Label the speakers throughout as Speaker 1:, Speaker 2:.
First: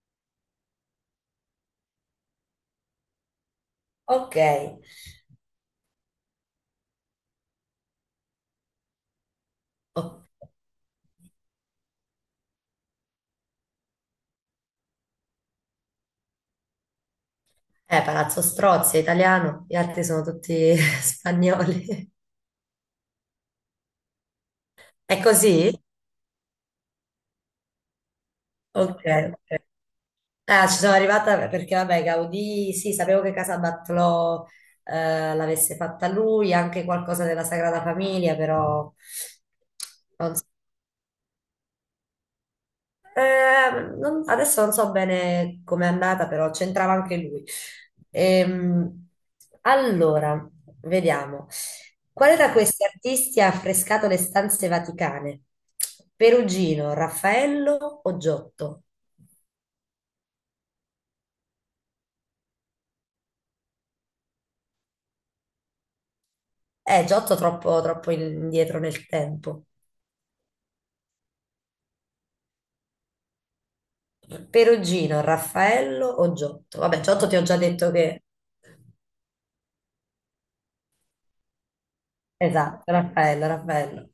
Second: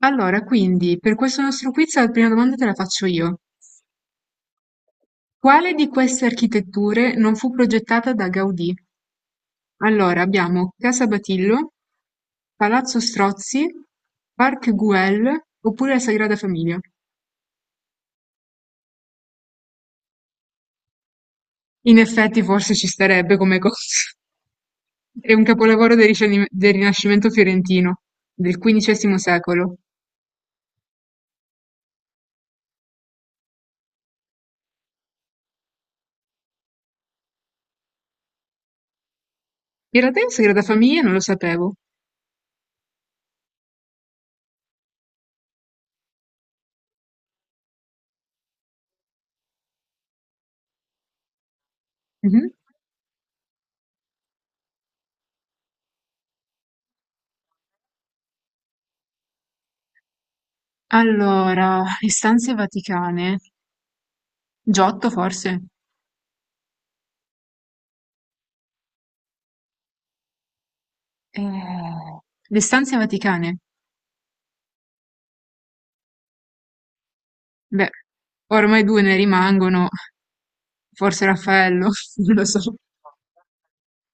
Speaker 1: Allora, quindi, per questo nostro quiz la prima domanda te la faccio io.
Speaker 2: Ok.
Speaker 1: Quale di queste architetture non fu progettata da Gaudì? Allora,
Speaker 2: Oh,
Speaker 1: abbiamo Casa Batillo, Palazzo Strozzi, Parc Güell oppure la Sagrada Famiglia.
Speaker 2: Palazzo Strozzi è italiano, gli altri sono tutti
Speaker 1: In
Speaker 2: spagnoli.
Speaker 1: effetti, forse ci starebbe come cosa.
Speaker 2: È
Speaker 1: È un
Speaker 2: così?
Speaker 1: capolavoro del Rinascimento fiorentino, del
Speaker 2: Ok,
Speaker 1: XV
Speaker 2: ok.
Speaker 1: secolo.
Speaker 2: Ah, ci sono arrivata perché, vabbè, Gaudì, sì, sapevo che Casa Batlló l'avesse fatta lui, anche qualcosa della Sagrada Famiglia, però.
Speaker 1: In realtà, la
Speaker 2: non
Speaker 1: Sagrada Famiglia non lo sapevo.
Speaker 2: adesso non so bene com'è andata, però c'entrava anche lui. Ehm, allora, vediamo. Quale
Speaker 1: Mhm.
Speaker 2: da questi artisti ha affrescato le stanze vaticane? Perugino, Raffaello o Giotto?
Speaker 1: Allora, istanze vaticane. Giotto, forse?
Speaker 2: Giotto troppo, troppo indietro nel tempo.
Speaker 1: Eh, le stanze vaticane.
Speaker 2: Perugino, Raffaello o Giotto? Vabbè, Giotto ti ho già
Speaker 1: Beh,
Speaker 2: detto che...
Speaker 1: ormai due ne rimangono, forse Raffaello, non lo so.
Speaker 2: Esatto, Raffaello, Raffaello.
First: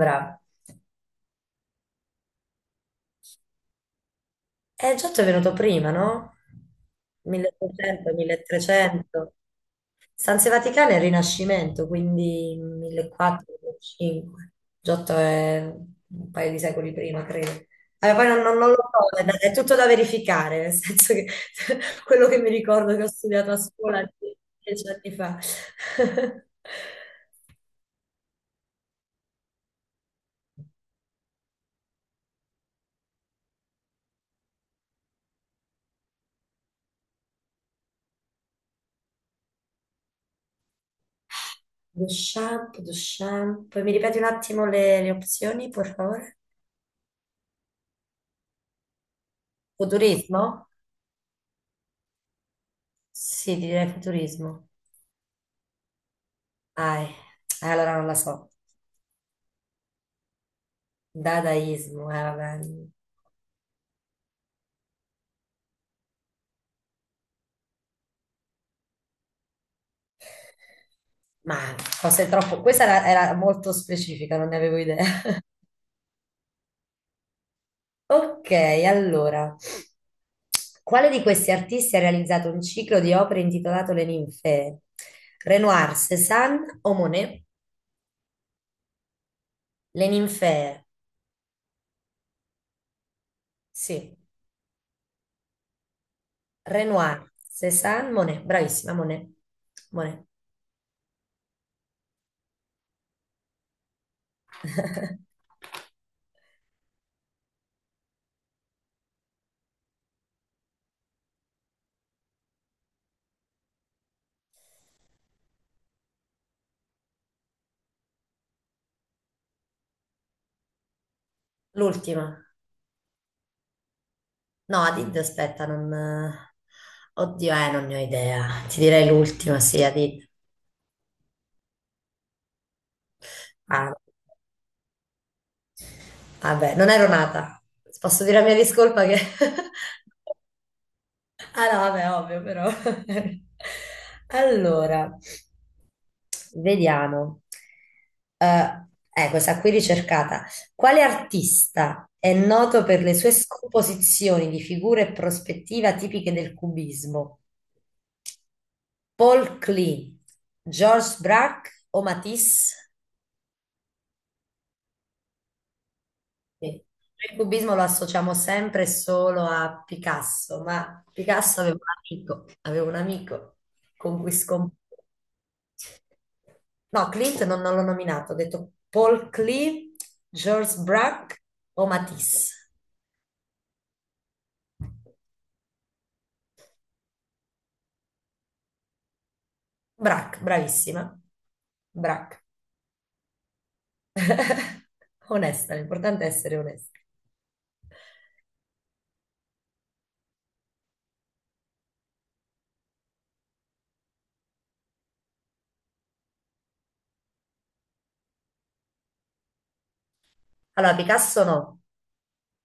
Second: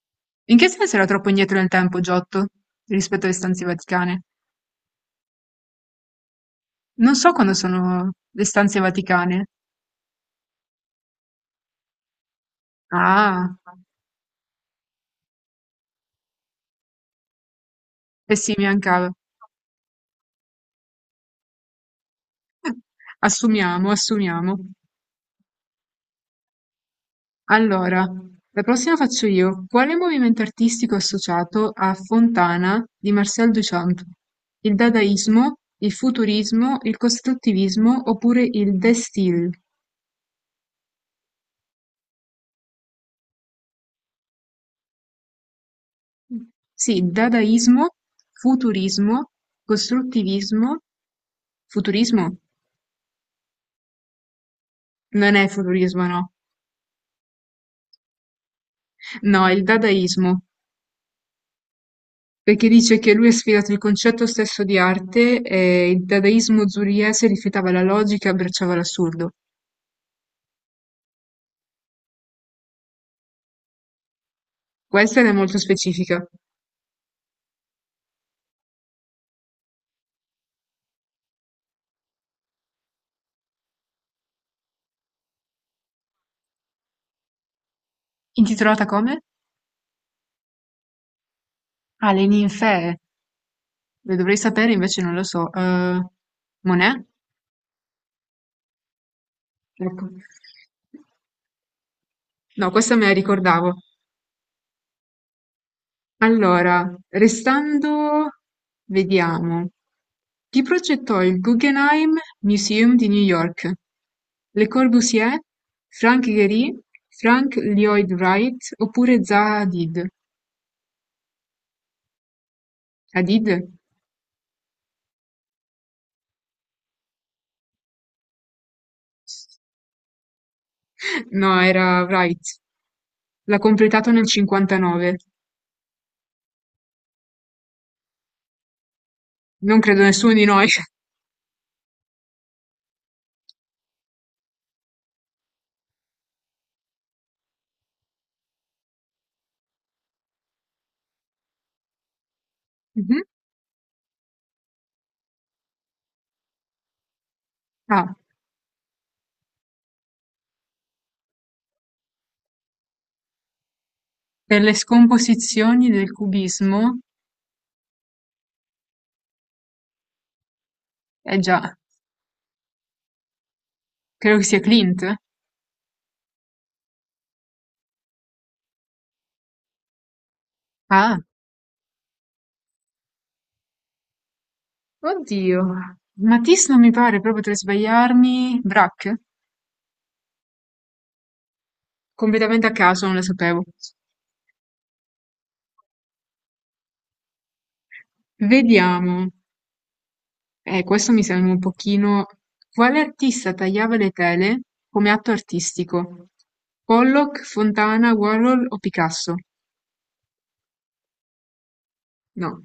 Speaker 2: Bravo.
Speaker 1: In che senso era troppo indietro nel tempo Giotto rispetto alle stanze vaticane?
Speaker 2: Giotto è venuto prima, no?
Speaker 1: Non so quando sono
Speaker 2: 1800,
Speaker 1: le stanze
Speaker 2: 1300.
Speaker 1: vaticane.
Speaker 2: Stanze Vaticane è il Rinascimento, quindi
Speaker 1: Ah,
Speaker 2: 1400-1500. Giotto è un paio di secoli prima, credo. Allora, poi
Speaker 1: e
Speaker 2: non,
Speaker 1: sì,
Speaker 2: non-
Speaker 1: mi
Speaker 2: non lo
Speaker 1: mancava.
Speaker 2: so, è tutto da verificare, nel senso che quello che mi ricordo che ho studiato a
Speaker 1: Assumiamo,
Speaker 2: scuola
Speaker 1: assumiamo.
Speaker 2: dieci anni fa.
Speaker 1: Allora, la prossima faccio io. Quale movimento artistico è associato a Fontana di Marcel Duchamp? Il dadaismo, il futurismo, il costruttivismo oppure il De Stijl?
Speaker 2: Duchamp, Duchamp. Mi ripeti un attimo le opzioni, per favore?
Speaker 1: Sì, dadaismo, futurismo,
Speaker 2: Futurismo?
Speaker 1: costruttivismo, futurismo?
Speaker 2: Sì, direi futurismo.
Speaker 1: Non è futurismo, no.
Speaker 2: Ah, eh, allora non la so.
Speaker 1: No, è il dadaismo,
Speaker 2: Dadaismo, vabbè.
Speaker 1: perché dice che lui ha sfidato il concetto stesso di arte e il dadaismo zuriese rifiutava la logica e abbracciava l'assurdo.
Speaker 2: Ma forse è troppo. Questa era molto specifica, non ne avevo idea.
Speaker 1: Questa è molto specifica.
Speaker 2: Ok, allora. Quale di questi artisti ha realizzato un ciclo di opere intitolato Le ninfee? Renoir, Cézanne o Monet?
Speaker 1: Intitolata come?
Speaker 2: Le ninfee,
Speaker 1: Ah, Le ninfee. Lo
Speaker 2: sì.
Speaker 1: dovrei sapere, invece non lo so. Monet?
Speaker 2: Renoir, Cézanne, Monet. Bravissima, Monet.
Speaker 1: Ecco.
Speaker 2: Monet.
Speaker 1: No, questa me la ricordavo. Allora, restando, vediamo. Chi progettò il Guggenheim Museum di New York? Le Corbusier, Frank Gehry, Frank Lloyd Wright oppure Zaha Hadid?
Speaker 2: L'ultima.
Speaker 1: Hadid?
Speaker 2: No, Adid, aspetta, non... Oddio, non ne ho idea. Ti direi l'ultima, sì, Adid.
Speaker 1: No, era Wright. L'ha
Speaker 2: Ah,
Speaker 1: completato nel 59.
Speaker 2: vabbè, non ero nata. Posso dire la mia discolpa che.
Speaker 1: Non credo nessuno di noi.
Speaker 2: Ah no, vabbè, ovvio, però. Allora, vediamo. Eh, Questa qui ricercata. Quale artista è noto per le
Speaker 1: Mhm.
Speaker 2: sue scomposizioni di figure e prospettiva tipiche del cubismo?
Speaker 1: Ah,
Speaker 2: Paul Klee, Georges Braque o Matisse?
Speaker 1: per le scomposizioni del
Speaker 2: Sì. Noi
Speaker 1: cubismo,
Speaker 2: il cubismo lo associamo sempre e solo a Picasso, ma
Speaker 1: eh
Speaker 2: Picasso
Speaker 1: già,
Speaker 2: aveva un amico con cui
Speaker 1: credo che sia
Speaker 2: scomparve.
Speaker 1: Clint.
Speaker 2: No, Clint non l'ho nominato, ho detto Paul Klee, Georges
Speaker 1: Ah,
Speaker 2: Braque o Matisse.
Speaker 1: oddio. Matisse non mi pare, proprio potrei sbagliarmi. Braque?
Speaker 2: Braque, bravissima. Braque.
Speaker 1: Completamente a caso, non lo sapevo.
Speaker 2: Onesta, l'importante è essere onesti.
Speaker 1: Vediamo. Questo mi sembra un pochino... Quale artista tagliava le tele come atto artistico? Pollock, Fontana, Warhol o Picasso?
Speaker 2: Allora, Picasso no.
Speaker 1: No.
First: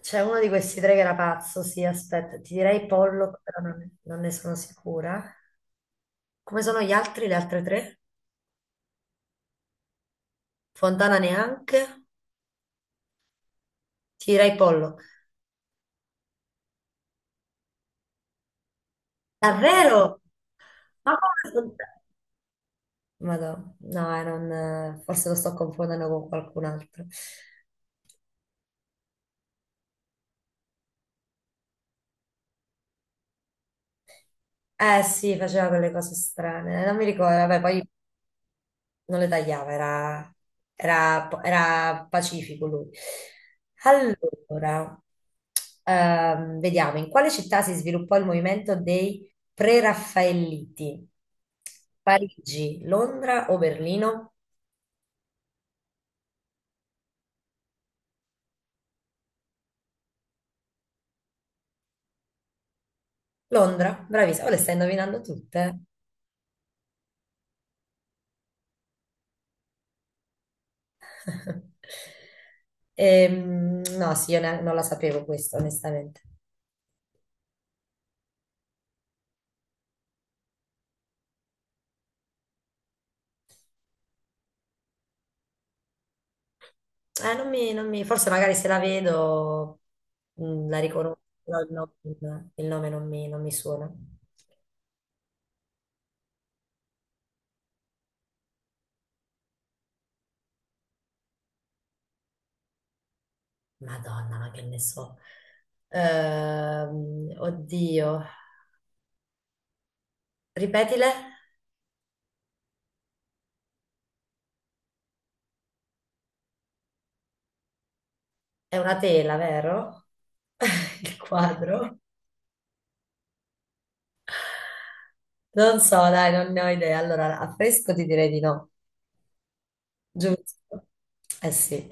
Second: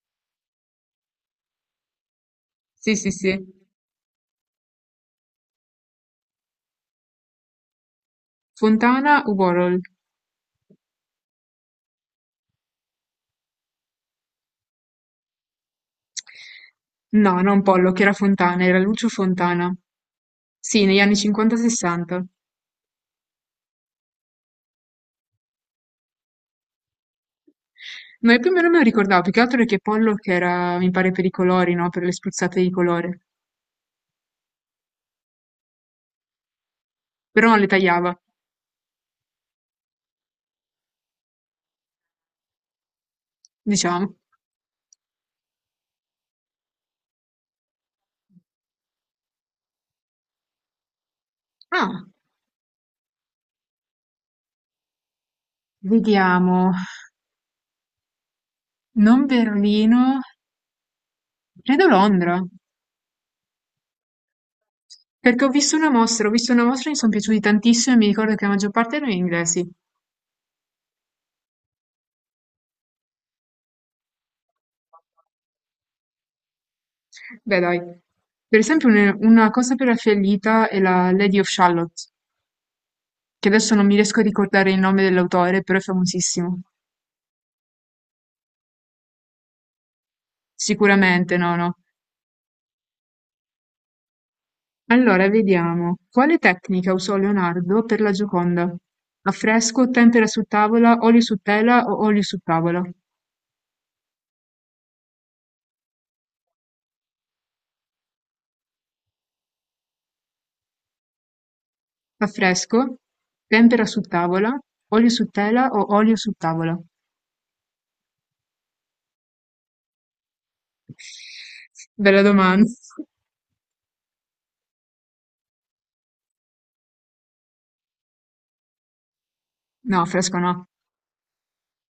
Speaker 2: C'è uno di questi tre che era pazzo, sì, aspetta, ti direi
Speaker 1: Sì, sì,
Speaker 2: Pollock,
Speaker 1: sì.
Speaker 2: però non ne sono sicura. Come sono gli altri, le altre tre?
Speaker 1: Fontana o Warhol?
Speaker 2: Fontana neanche, ti direi Pollock.
Speaker 1: No, non Pollock, era Fontana, era Lucio Fontana.
Speaker 2: Davvero?
Speaker 1: Sì, negli anni
Speaker 2: Ma come? Fontana?
Speaker 1: 50-60.
Speaker 2: Madò, no, forse lo sto confondendo con qualcun altro.
Speaker 1: No, e più o meno me lo ricordavo, più che altro perché Pollock era, mi pare, per i colori, no? Per le spruzzate di colore.
Speaker 2: Eh sì, faceva quelle cose strane, non mi ricordo,
Speaker 1: Però non
Speaker 2: vabbè,
Speaker 1: le
Speaker 2: poi
Speaker 1: tagliava,
Speaker 2: non le tagliava, era pacifico lui.
Speaker 1: diciamo.
Speaker 2: Allora, vediamo, in quale città si sviluppò il movimento dei Pre-Raffaelliti?
Speaker 1: Ah,
Speaker 2: Parigi, Londra o Berlino?
Speaker 1: vediamo. Non Berlino, credo Londra.
Speaker 2: Londra, bravissima, oh, le stai indovinando
Speaker 1: Perché ho visto
Speaker 2: tutte.
Speaker 1: una mostra, ho visto una mostra e mi sono piaciuti tantissimo e mi ricordo che la maggior parte erano inglesi.
Speaker 2: No, sì, non la sapevo questa, onestamente.
Speaker 1: Beh, dai. Per esempio, una cosa per la fiallita è la Lady of Shalott. Che adesso non mi riesco a ricordare il nome dell'autore, però è famosissimo.
Speaker 2: Non mi, non mi- Forse magari se la vedo la riconosco,
Speaker 1: Sicuramente, no,
Speaker 2: però il
Speaker 1: no.
Speaker 2: nome, il nome non mi suona.
Speaker 1: Allora, vediamo. Quale tecnica usò Leonardo per la Gioconda? Affresco, tempera su tavola, olio su tela o olio su tavola?
Speaker 2: Madonna, ma che ne so. Oddio, ripetile,
Speaker 1: Affresco, tempera su tavola, olio su tela o olio su tavola?
Speaker 2: è una tela, vero? Il quadro?
Speaker 1: Bella domanda.
Speaker 2: Non so, dai, non ne ho idea. Allora, a fresco ti direi di no.
Speaker 1: No, affresco no.
Speaker 2: Giusto. Eh sì.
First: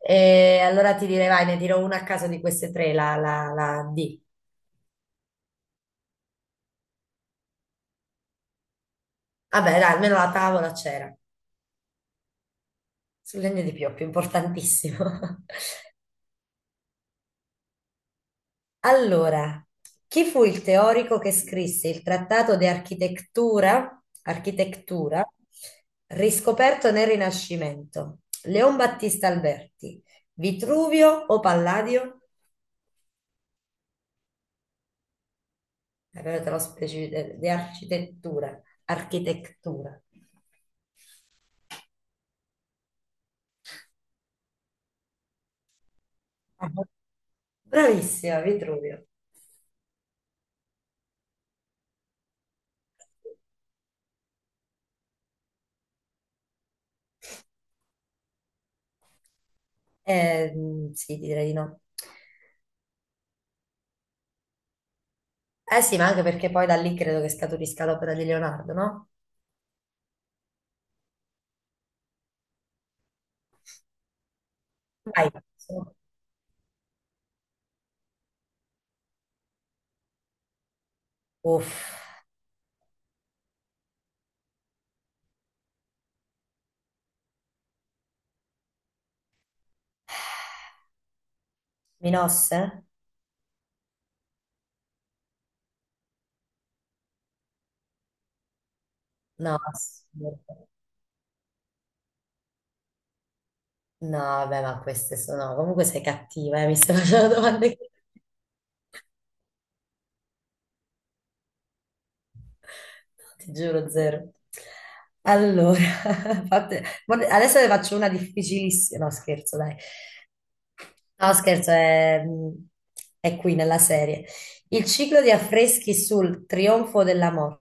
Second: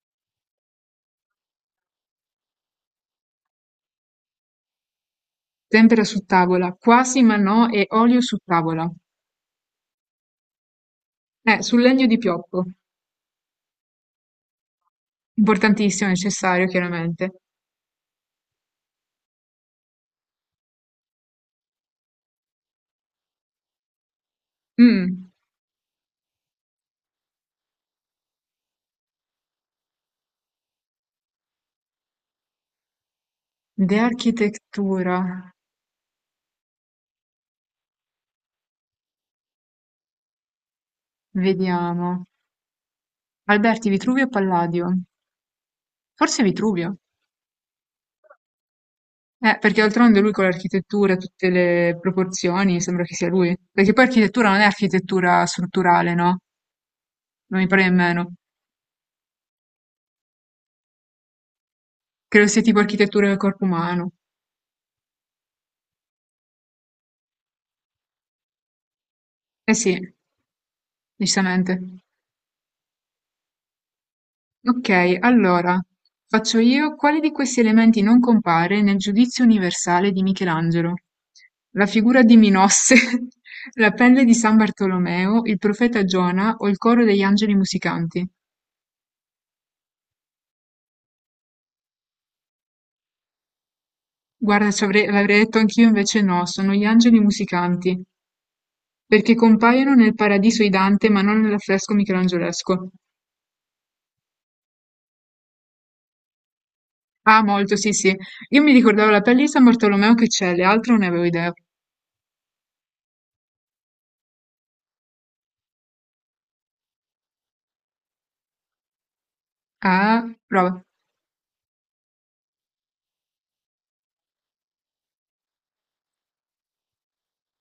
Speaker 2: E allora ti direi, vai, ne dirò una a caso di queste tre, la D.
Speaker 1: Tempera su tavola, quasi ma no, e olio su tavola.
Speaker 2: Vabbè, dai, almeno la tavola c'era.
Speaker 1: Sul legno di pioppo.
Speaker 2: Sul legno di pioppo, importantissimo.
Speaker 1: Importantissimo, necessario, chiaramente.
Speaker 2: Allora, chi fu il teorico che scrisse il trattato di architettura, architettura
Speaker 1: Mm.
Speaker 2: riscoperto nel Rinascimento? Leon Battista Alberti, Vitruvio o Palladio?
Speaker 1: De architettura,
Speaker 2: Però te lo specifico, di architettura, architettura.
Speaker 1: vediamo. Alberti, Vitruvio e Palladio. Forse
Speaker 2: Ah,
Speaker 1: Vitruvio.
Speaker 2: bravissima, Vitruvio.
Speaker 1: Perché d'altronde lui con l'architettura, tutte le proporzioni, sembra che sia lui. Perché poi architettura non è architettura strutturale, no? Non mi pare nemmeno.
Speaker 2: Sì, direi di no.
Speaker 1: Credo sia tipo architettura del corpo umano.
Speaker 2: Eh sì, ma anche perché poi da lì credo che scaturisca l'opera di Leonardo, no?
Speaker 1: Eh sì, giustamente. Ok,
Speaker 2: Vai.
Speaker 1: allora, faccio io, quale di questi elementi non compare nel Giudizio universale di Michelangelo?
Speaker 2: Uff,
Speaker 1: La figura di Minosse, la pelle di San Bartolomeo, il profeta Giona o il coro degli angeli musicanti?
Speaker 2: Minosse?
Speaker 1: Guarda, l'avrei detto anch'io, invece no, sono gli angeli musicanti, perché
Speaker 2: No,
Speaker 1: compaiono nel Paradiso
Speaker 2: assurdo.
Speaker 1: di Dante, ma non nell'affresco michelangelesco.
Speaker 2: No, vabbè, ma queste sono. Comunque sei cattiva, mi stai facendo
Speaker 1: Ah, molto,
Speaker 2: domande.
Speaker 1: sì, sì. Io mi ricordavo la pelle di San Bartolomeo che c'è, le altre non ne avevo idea.
Speaker 2: Ti giuro, zero. Allora, guarda, adesso ne faccio una difficilissima. No, scherzo, dai.
Speaker 1: Ah, prova.
Speaker 2: No, scherzo, è qui nella serie. Il ciclo di affreschi sul trionfo dell'amore.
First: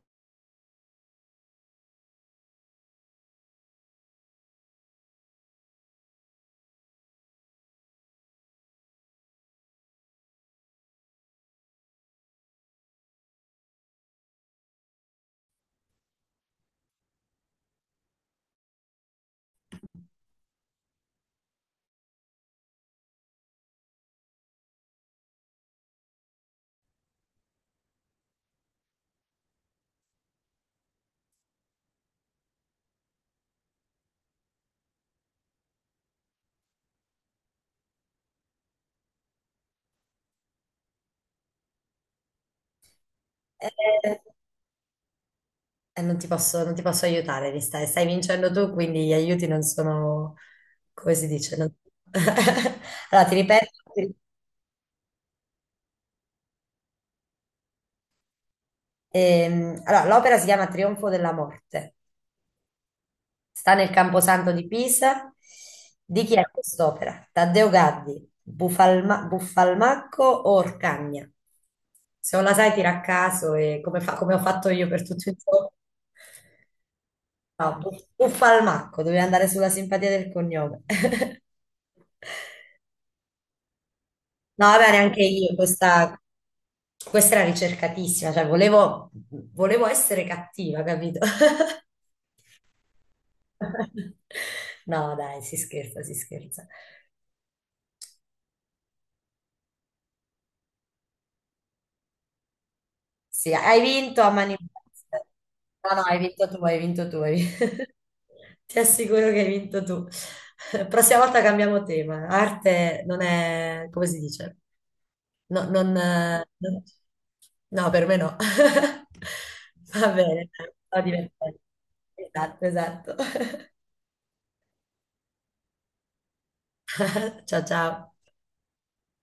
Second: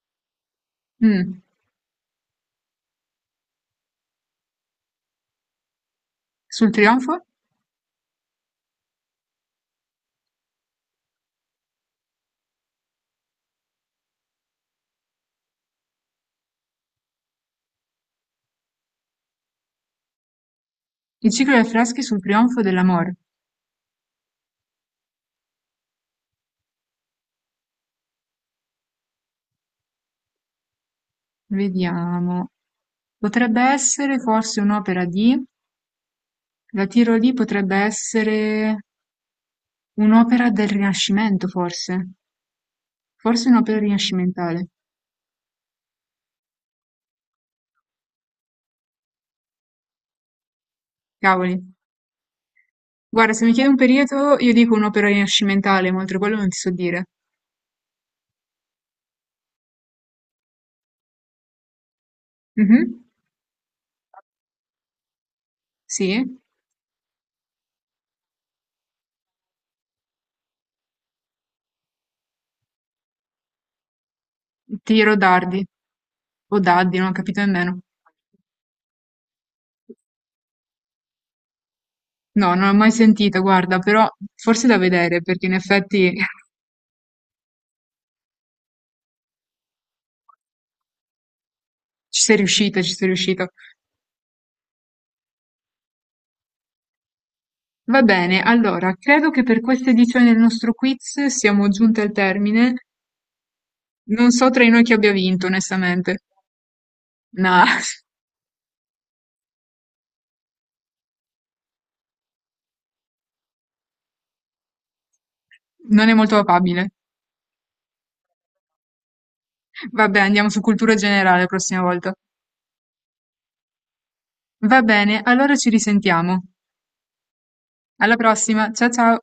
Speaker 1: Mm. Sul trionfo? Il ciclo dei affreschi sul trionfo dell'amor. Vediamo. Potrebbe essere forse un'opera di... La tiro lì, potrebbe essere un'opera del Rinascimento, forse. Forse un'opera
Speaker 2: Eh,
Speaker 1: rinascimentale.
Speaker 2: non ti posso aiutare, mi stai vincendo tu, quindi gli aiuti non sono, come si
Speaker 1: Cavoli.
Speaker 2: dice? Allora,
Speaker 1: Guarda,
Speaker 2: ti
Speaker 1: se mi
Speaker 2: ripeto.
Speaker 1: chiedi un
Speaker 2: ti-
Speaker 1: periodo, io dico un'opera rinascimentale, ma oltre quello non ti so dire.
Speaker 2: Allora, l'opera si chiama Trionfo della morte.
Speaker 1: Mhm.
Speaker 2: Sta nel Camposanto di Pisa. Di
Speaker 1: Sì.
Speaker 2: chi è quest'opera? Taddeo Gaddi, Buffalmacco o Orcagna? Se non la sai, tira a caso e come, come ho fatto io per
Speaker 1: Tiro
Speaker 2: tutto il
Speaker 1: dardi.
Speaker 2: giorno.
Speaker 1: O daddi, non ho capito
Speaker 2: No,
Speaker 1: nemmeno.
Speaker 2: Buffalmacco, dovevi andare sulla simpatia del cognome.
Speaker 1: No, non l'ho mai sentita, guarda, però forse
Speaker 2: No,
Speaker 1: da
Speaker 2: vabbè, neanche
Speaker 1: vedere, perché in
Speaker 2: io,
Speaker 1: effetti
Speaker 2: questa, questa era ricercatissima, cioè volevo essere cattiva, capito?
Speaker 1: ci sei riuscita, ci sei riuscita.
Speaker 2: No, dai, si scherza, si scherza.
Speaker 1: Va bene, allora, credo che per questa edizione del nostro quiz siamo giunti al termine.
Speaker 2: Sì, hai vinto a
Speaker 1: Non so
Speaker 2: mani
Speaker 1: tra di noi chi abbia
Speaker 2: basse.
Speaker 1: vinto,
Speaker 2: No, no,
Speaker 1: onestamente.
Speaker 2: hai vinto tu, hai vinto tu. Hai
Speaker 1: No,
Speaker 2: Ti assicuro che hai vinto tu. Prossima volta cambiamo tema. Arte non è, come si dice? No, non,
Speaker 1: non è molto
Speaker 2: eh, non-
Speaker 1: probabile.
Speaker 2: No, per me no. Va
Speaker 1: Vabbè, andiamo
Speaker 2: bene,
Speaker 1: su
Speaker 2: dai,
Speaker 1: cultura
Speaker 2: sto
Speaker 1: generale la
Speaker 2: divertendo.
Speaker 1: prossima volta.
Speaker 2: Esatto, esatto.
Speaker 1: Va bene, allora ci risentiamo.
Speaker 2: Ciao, ciao.
Speaker 1: Alla prossima, ciao ciao!